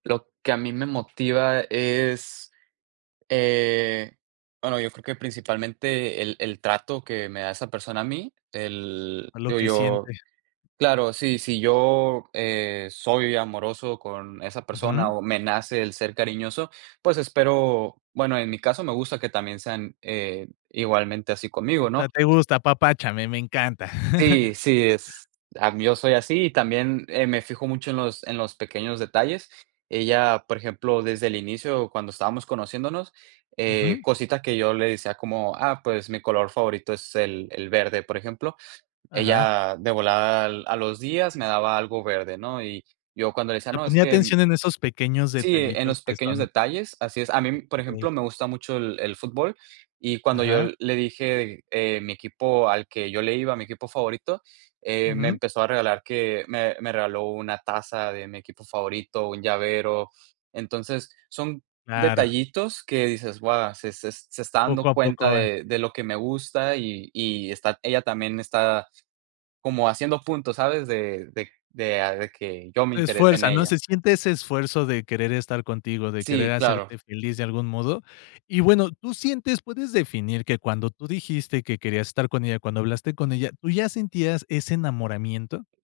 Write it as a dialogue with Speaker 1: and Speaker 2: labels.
Speaker 1: Lo que a mí me motiva es, eh, bueno, yo creo que principalmente el el trato que me da esa persona a mí. El
Speaker 2: A lo
Speaker 1: digo
Speaker 2: que siente.
Speaker 1: yo, claro, si si yo, eh, soy amoroso con esa persona
Speaker 2: Ujú.
Speaker 1: o me nace el ser cariñoso, pues espero, bueno, en mi caso, me gusta que también sean, eh, igualmente así conmigo,
Speaker 2: O sea,
Speaker 1: ¿no?
Speaker 2: te gusta, apapáchame, me encanta.
Speaker 1: Sí, sí, es a mí yo soy así y también, eh, me fijo mucho en los en los pequeños detalles. Ella, por ejemplo, desde el inicio, cuando estábamos conociéndonos, eh,
Speaker 2: Ujú.
Speaker 1: cositas que yo le decía, como: "Ah, pues mi color favorito es el el verde, por ejemplo".
Speaker 2: Ajá.
Speaker 1: Ella de volada, a a los días, me daba algo verde, ¿no? Y yo, cuando le decía:
Speaker 2: Te
Speaker 1: "No, es
Speaker 2: ponía
Speaker 1: que".
Speaker 2: atención en esos pequeños
Speaker 1: Sí, en
Speaker 2: detallitos
Speaker 1: los
Speaker 2: que
Speaker 1: pequeños
Speaker 2: son
Speaker 1: detalles Así es. A mí, por ejemplo,
Speaker 2: Okey.
Speaker 1: me gusta mucho el el fútbol y, cuando yo
Speaker 2: Ajá.
Speaker 1: le dije, eh, mi equipo al que yo le iba, mi equipo favorito, eh, me
Speaker 2: Ujú.
Speaker 1: empezó a regalar que me me regaló una taza de mi equipo favorito, un llavero. Entonces, son
Speaker 2: Claro.
Speaker 1: detallitos que dices: "Buah, se es se está dando
Speaker 2: Poco a
Speaker 1: cuenta
Speaker 2: poco van.
Speaker 1: de de lo que me gusta". Y y está ella también está como haciendo puntos, ¿sabes? De de de de que yo me
Speaker 2: Se
Speaker 1: interese en
Speaker 2: esfuerza, ¿no?
Speaker 1: ella.
Speaker 2: Se siente ese esfuerzo de querer estar contigo, de querer
Speaker 1: Sí, claro.
Speaker 2: hacerte feliz de algún modo. Y bueno, ¿tú sientes puedes definir que cuando tú dijiste que querías estar con ella, cuando hablaste con ella, tú ya sentías ese enamoramiento?